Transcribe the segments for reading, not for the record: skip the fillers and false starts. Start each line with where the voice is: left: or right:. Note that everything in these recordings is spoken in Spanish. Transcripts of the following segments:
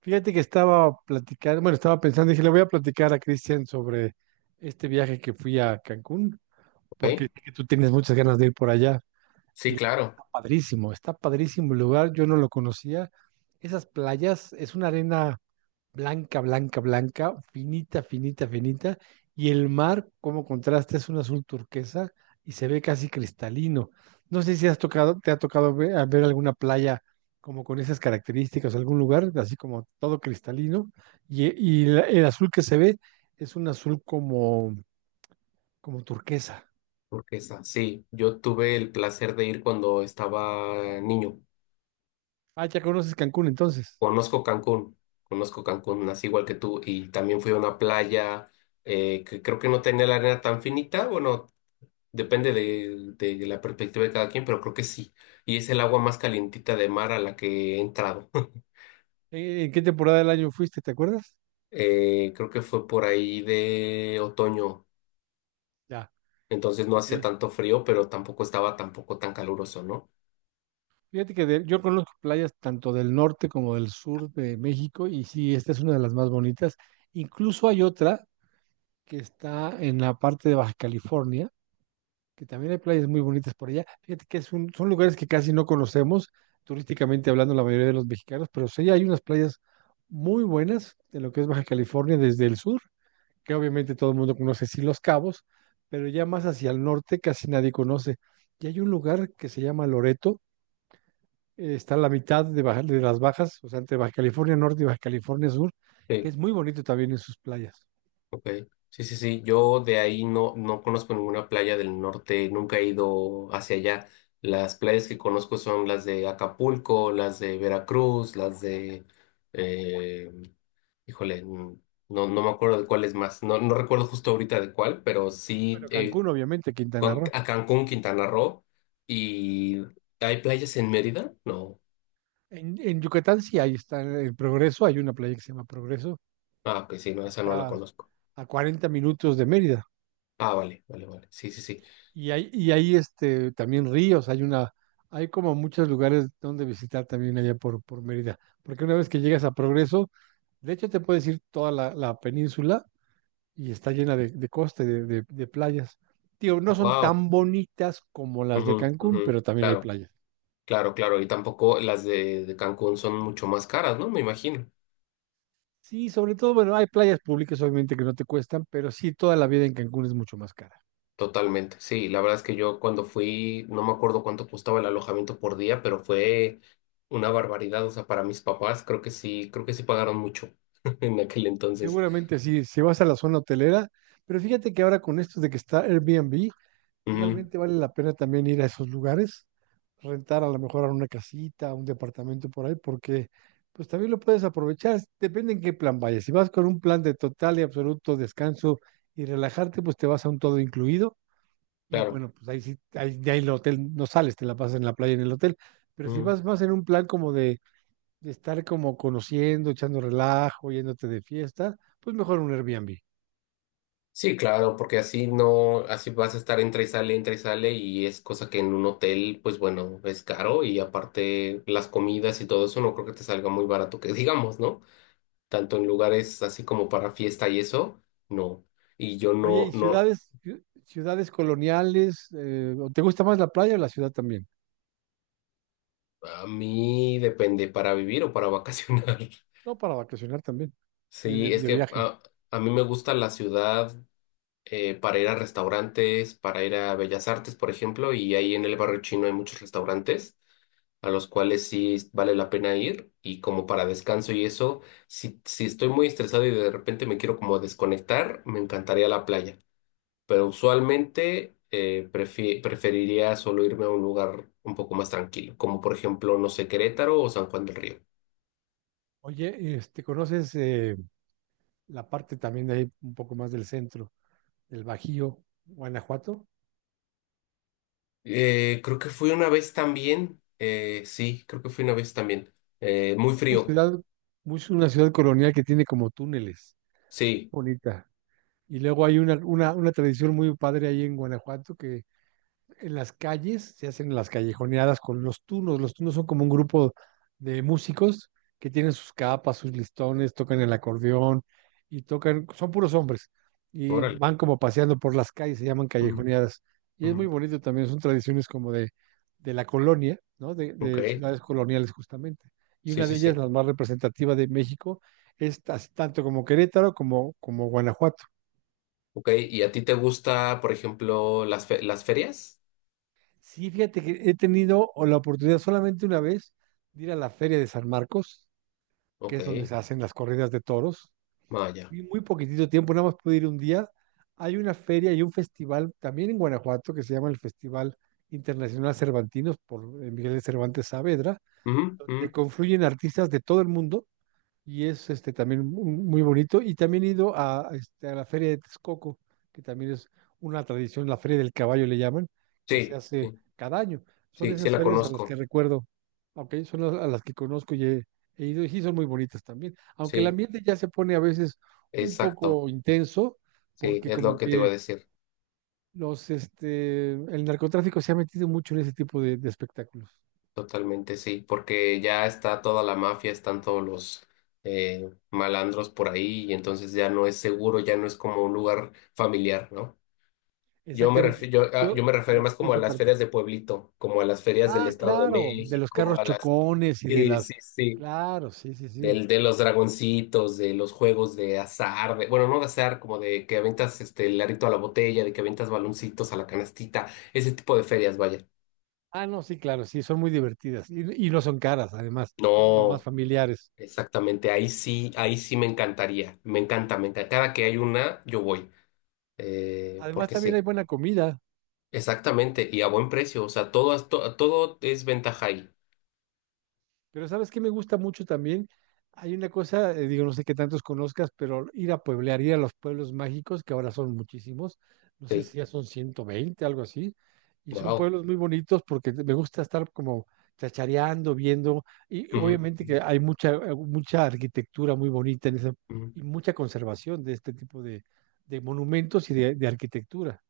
right: Fíjate que estaba platicando, bueno, estaba pensando, dije, le voy a platicar a Cristian sobre este viaje que fui a Cancún, porque
left: ¿Ve?
right: sé que tú tienes muchas ganas de ir por allá. Y
left: Sí,
right: la verdad
left: claro,
right: está padrísimo el lugar, yo no lo conocía. Esas playas, es una arena blanca, blanca, blanca, finita, finita, finita, y el mar, como contraste, es un azul turquesa y se ve casi cristalino. No sé si has tocado, te ha tocado ve- a ver, alguna playa como con esas características, algún lugar, así como todo cristalino, el azul que se ve es un azul como, como turquesa.
left: ¿porque está? Sí, yo tuve el placer de ir cuando estaba niño.
right: Ah, ya conoces Cancún entonces.
left: Conozco Cancún, conozco Cancún, nací igual que tú, y también fui a una playa que creo que no tenía la arena tan finita, bueno, depende de la perspectiva de cada quien, pero creo que sí. Y es el agua más calientita de mar a la que he entrado.
right: ¿En qué temporada del año fuiste? ¿Te acuerdas?
left: Creo que fue por ahí de otoño,
right: Ya,
left: entonces no
right: ok.
left: hacía tanto frío, pero tampoco estaba tampoco tan caluroso, ¿no?
right: Yo conozco playas tanto del norte como del sur de México y sí, esta es una de las más bonitas. Incluso hay otra que está en la parte de Baja California, que también hay playas muy bonitas por allá. Fíjate que es un- Son lugares que casi no conocemos, turísticamente hablando la mayoría de los mexicanos, pero sí hay unas playas muy buenas en lo que es Baja California desde el sur, que obviamente todo el mundo conoce, sí Los Cabos, pero ya más hacia el norte casi nadie conoce. Y hay un lugar que se llama Loreto está a la mitad de, de las bajas, o sea, entre Baja California Norte y Baja California Sur, que
left: Eh,
right: es muy bonito también en sus playas.
left: Ok, sí, sí, sí. Yo de ahí no conozco ninguna playa del norte, nunca he ido hacia allá. Las playas que conozco son las de Acapulco, las de Veracruz, las de... eh, híjole, n- no, no me acuerdo de cuál es más. No, no recuerdo justo ahorita de cuál, pero sí
right: Bueno, Cancún, obviamente, Quintana Roo.
left: A Cancún, Quintana Roo. ¿Y hay playas en Mérida? No.
right: En Yucatán sí, ahí está el Progreso, hay una playa que se llama Progreso,
left: Ah, ok, sí, no, esa no la
right: está
left: conozco.
right: a 40 minutos de Mérida.
left: Ah, vale, vale, vale. Sí, sí, sí.
right: Y hay este, también ríos, hay una, hay como muchos lugares donde visitar también allá por Mérida. Porque una vez que llegas a Progreso, de hecho te puedes ir toda la península y está llena de costa, y de playas. Tío no son
left: Wow.
right: tan bonitas como las de Cancún, pero también hay
left: Claro.
right: playas.
left: Claro, claro, y tampoco las de Cancún son mucho más caras, ¿no? Me imagino.
right: Sí, sobre todo, bueno, hay playas públicas obviamente que no te cuestan, pero sí, toda la vida en Cancún es mucho más cara.
left: Totalmente, sí, la verdad es que yo cuando fui, no me acuerdo cuánto costaba el alojamiento por día, pero fue una barbaridad, o sea, para mis papás creo que sí pagaron mucho en aquel entonces.
right: Seguramente sí, si vas a la zona hotelera, pero fíjate que ahora con esto de que está Airbnb,
left: Ujú,
right: realmente vale la pena también ir a esos lugares, rentar a lo mejor a una casita, un departamento por ahí, porque pues también lo puedes aprovechar, depende en qué plan vayas. Si vas con un plan de total y absoluto descanso y relajarte, pues te vas a un todo incluido y
left: claro.
right: bueno, pues ahí sí, ahí, de ahí el hotel no sales, te la pasas en la playa en el hotel. Pero si
left: Ujú.
right: vas más en un plan como de estar como conociendo, echando relajo, yéndote de fiesta, pues mejor un Airbnb.
left: Sí, claro, porque así no, así vas a estar entra y sale, y es cosa que en un hotel, pues bueno, es caro, y aparte las comidas y todo eso no creo que te salga muy barato, que digamos, ¿no? Tanto en lugares así como para fiesta y eso, no. Y yo
right: Oye,
left: no,
right: ¿y
left: no,
right: ciudades, ciu- ciudades coloniales? ¿O ¿te gusta más la playa o la ciudad también?
left: a mí depende para vivir o para vacacionar.
right: No, para vacacionar también, ir
left: Sí, es
right: de
left: que
right: viaje.
left: a mí me gusta la ciudad para ir a restaurantes, para ir a Bellas Artes, por ejemplo, y ahí en el barrio chino hay muchos restaurantes a los cuales sí vale la pena ir y como para descanso y eso, si estoy muy estresado y de repente me quiero como desconectar, me encantaría la playa. Pero usualmente preferiría solo irme a un lugar un poco más tranquilo, como por ejemplo, no sé, Querétaro o San Juan del Río.
right: Oye, este, ¿conoces la parte también de ahí, un poco más del centro, del Bajío, Guanajuato?
left: Creo que fui una vez también, sí, creo que fui una vez también. Muy
right: Una
left: frío,
right: ciudad, una ciudad colonial que tiene como túneles,
left: sí,
right: bonita. Y luego hay una tradición muy padre ahí en Guanajuato que en las calles, se hacen las callejoneadas con los tunos. Los tunos son como un grupo de músicos que tienen sus capas, sus listones, tocan el acordeón y tocan, son puros hombres y
left: órale.
right: van como paseando por las calles, se llaman
left: Ujú,
right: callejoneadas. Y es
left: ujú.
right: muy bonito también, son tradiciones como de la colonia, ¿no?
left: Ok,
right: De ciudades coloniales justamente. Y
left: sí,
right: una de
left: sí,
right: ellas,
left: sí.
right: la más representativa de México, es tanto como Querétaro como Guanajuato.
left: Ok, ¿y a ti te gusta, por ejemplo, las ferias?
right: Sí, fíjate que he tenido o la oportunidad solamente una vez de ir a la Feria de San Marcos, que
left: Ok,
right: es donde se hacen las corridas de toros,
left: vaya.
right: y muy poquitito tiempo, nada más pude ir un día. Hay una feria y un festival también en Guanajuato que se llama el Festival Internacional Cervantinos por Miguel de Cervantes Saavedra,
left: Ujú,
right: donde
left: ujú.
right: confluyen artistas de todo el mundo y es este también muy bonito. Y también he ido a, este, a la Feria de Texcoco, que también es una tradición, la Feria del Caballo le llaman, que
left: Sí,
right: se hace
left: sí,
right: cada año. Son
left: sí, sí
right: esas
left: la
right: ferias a las que
left: conozco,
right: recuerdo, ok, son a las que conozco y he ido, y sí son muy bonitas también. Aunque el
left: sí,
right: ambiente ya se pone a veces un
left: exacto,
right: poco intenso,
left: sí,
right: porque
left: es lo
right: como
left: que te iba
right: que
left: a decir.
right: los, este, el narcotráfico se ha metido mucho en ese tipo de espectáculos.
left: Totalmente sí, porque ya está toda la mafia, están todos los malandros por ahí y entonces ya no es seguro, ya no es como un lugar familiar, ¿no? Yo me
right: Exactamente,
left: refi- yo, ah, yo me
right: se
left: refiero
right: le
left: más
right: quitó
left: como a
right: esa
left: las
right: parte.
left: ferias de pueblito, como a las ferias del
right: Ah,
left: Estado de
right: claro, de los
left: México,
right: carros
left: a las
right: chocones y de
left: sí, sí,
right: las...
left: sí,
right: Claro, sí, sí, sí.
left: del de los dragoncitos, de los juegos de azar, de, bueno, no de azar, como de que aventas este el arito a la botella, de que aventas baloncitos a la canastita, ese tipo de ferias, vaya.
right: Ah, no, sí, claro, sí, son muy divertidas y no son caras, además, son como más
left: No.
right: familiares.
left: Exactamente, ahí sí me encantaría, me encanta, me encanta. Cada que hay una, yo voy,
right: Además,
left: porque
right: también hay
left: sí,
right: buena comida.
left: exactamente, y a buen precio, o sea, todo, todo es ventaja ahí,
right: Pero ¿sabes qué me gusta mucho también? Hay una cosa, digo, no sé qué tantos conozcas, pero ir a pueblear, ir a los pueblos mágicos, que ahora son muchísimos, no sé
left: sí,
right: si ya son 120, algo así, y son
left: wow.
right: pueblos muy bonitos porque me gusta estar como chachareando, viendo, y obviamente que hay mucha, mucha arquitectura muy bonita en esa, y mucha conservación de este tipo de monumentos y de arquitectura.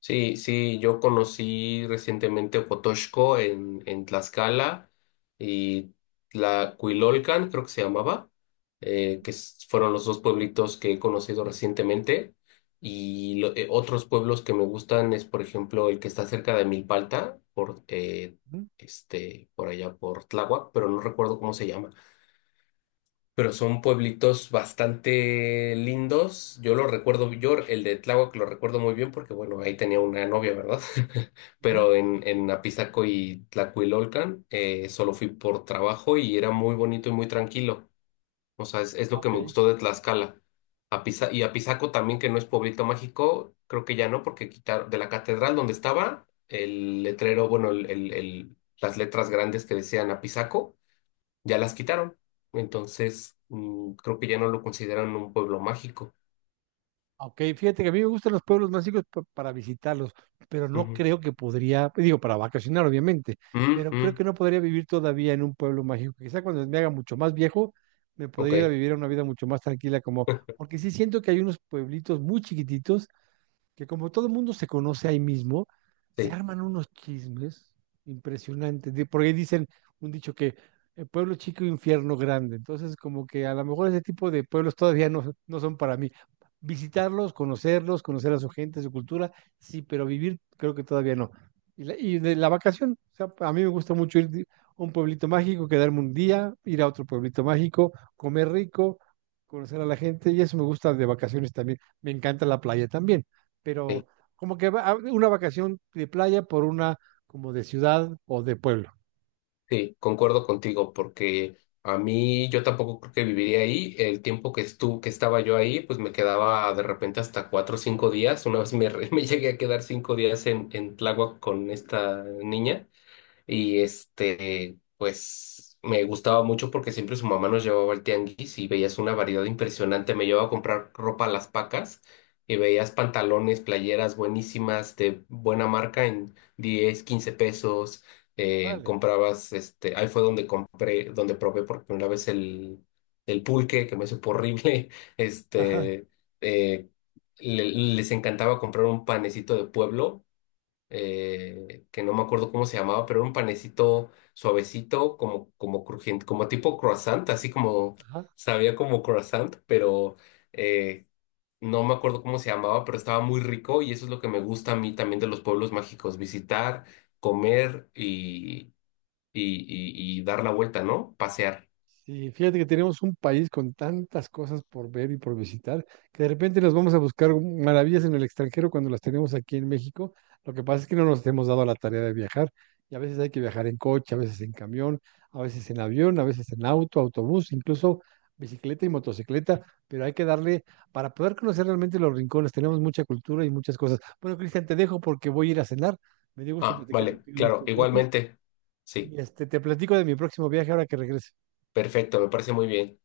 left: Sí, sí, yo conocí recientemente Ocotoxco en Tlaxcala y Tlacuilolcan, creo que se llamaba, fueron los dos pueblitos que he conocido recientemente. Y otros pueblos que me gustan es, por ejemplo, el que está cerca de Milpalta, por,
right: Ujú,
left: este, por allá por Tláhuac, pero no recuerdo cómo se llama, pero son pueblitos bastante lindos. Yo lo recuerdo, yo el de Tláhuac lo recuerdo muy bien porque, bueno, ahí tenía una novia, ¿verdad?
right: ujú.
left: Pero en Apizaco y Tlacuilolcan solo fui por trabajo y era muy bonito y muy tranquilo. O sea, es
right: Ah,
left: lo que me
right: ok.
left: gustó de Tlaxcala. Y Apizaco también, que no es pueblito mágico, creo que ya no, porque quitaron de la catedral donde estaba el letrero, bueno, las letras grandes que decían Apizaco ya las quitaron. Entonces, creo que ya no lo consideran un pueblo mágico.
right: Ok, fíjate que a mí me gustan los pueblos más chicos para visitarlos, pero no
left: Ujú.
right: creo que podría, digo, para vacacionar obviamente,
left: Mm,
right: pero creo
left: mm,
right: que no podría vivir todavía en un pueblo mágico. Quizá cuando me haga mucho más viejo, me
left: ok,
right: podría ir a vivir una vida mucho más tranquila, como, porque sí siento que hay unos pueblitos muy chiquititos que como todo el mundo se conoce ahí mismo, se
left: sí,
right: arman unos chismes impresionantes, porque dicen un dicho que pueblo chico, infierno grande. Entonces, como que a lo mejor ese tipo de pueblos todavía no, no son para mí. Visitarlos, conocerlos, conocer a su gente, su cultura, sí, pero vivir creo que todavía no. Y, de la vacación, o sea, a mí me gusta mucho ir a un pueblito mágico, quedarme un día, ir a otro pueblito mágico, comer rico, conocer a la gente, y eso me gusta de vacaciones también. Me encanta la playa también
left: sí,
right: pero como que una vacación de playa por una como de ciudad o de pueblo.
left: sí, concuerdo contigo, porque a mí yo tampoco creo que viviría ahí. El tiempo que estaba yo ahí, pues me quedaba de repente hasta 4 o 5 días. Una vez me llegué a quedar 5 días en Tláhuac con esta niña. Y este, pues me gustaba mucho porque siempre su mamá nos llevaba al tianguis y veías una variedad impresionante. Me llevaba a comprar ropa a las pacas y veías pantalones, playeras buenísimas de buena marca en 10 15 pesos.
right: Órale.
left: Comprabas, este, ahí fue donde donde probé por primera vez el pulque, que me supo horrible.
right: Ajá,
left: Este, eh, les encantaba comprar un panecito de pueblo que no me acuerdo cómo se llamaba, pero era un panecito suavecito, como, como crujiente, como tipo croissant, así como
right: ajá.
left: sabía como croissant, pero eh, no me acuerdo cómo se llamaba, pero estaba muy rico y eso es lo que me gusta a mí también de los pueblos mágicos, visitar, comer y, y, y dar la vuelta, ¿no? Pasear.
right: Sí, fíjate que tenemos un país con tantas cosas por ver y por visitar, que de repente nos vamos a buscar maravillas en el extranjero cuando las tenemos aquí en México. Lo que pasa es que no nos hemos dado a la tarea de viajar y a veces hay que viajar en coche, a veces en camión, a veces en avión, a veces en auto, autobús, incluso bicicleta y motocicleta, pero hay que darle para poder conocer realmente los rincones. Tenemos mucha cultura y muchas cosas. Bueno, Cristian, te dejo porque voy a ir a cenar. Me dio gusto
left: Ah,
right: platicar
left: vale,
right: contigo de
left: claro,
right: estos viajes
left: igualmente. Sí,
right: y este, te platico de mi próximo viaje ahora que regrese.
left: perfecto, me parece muy bien.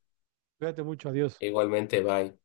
right: Cuídate mucho, adiós.
left: Igualmente, bye.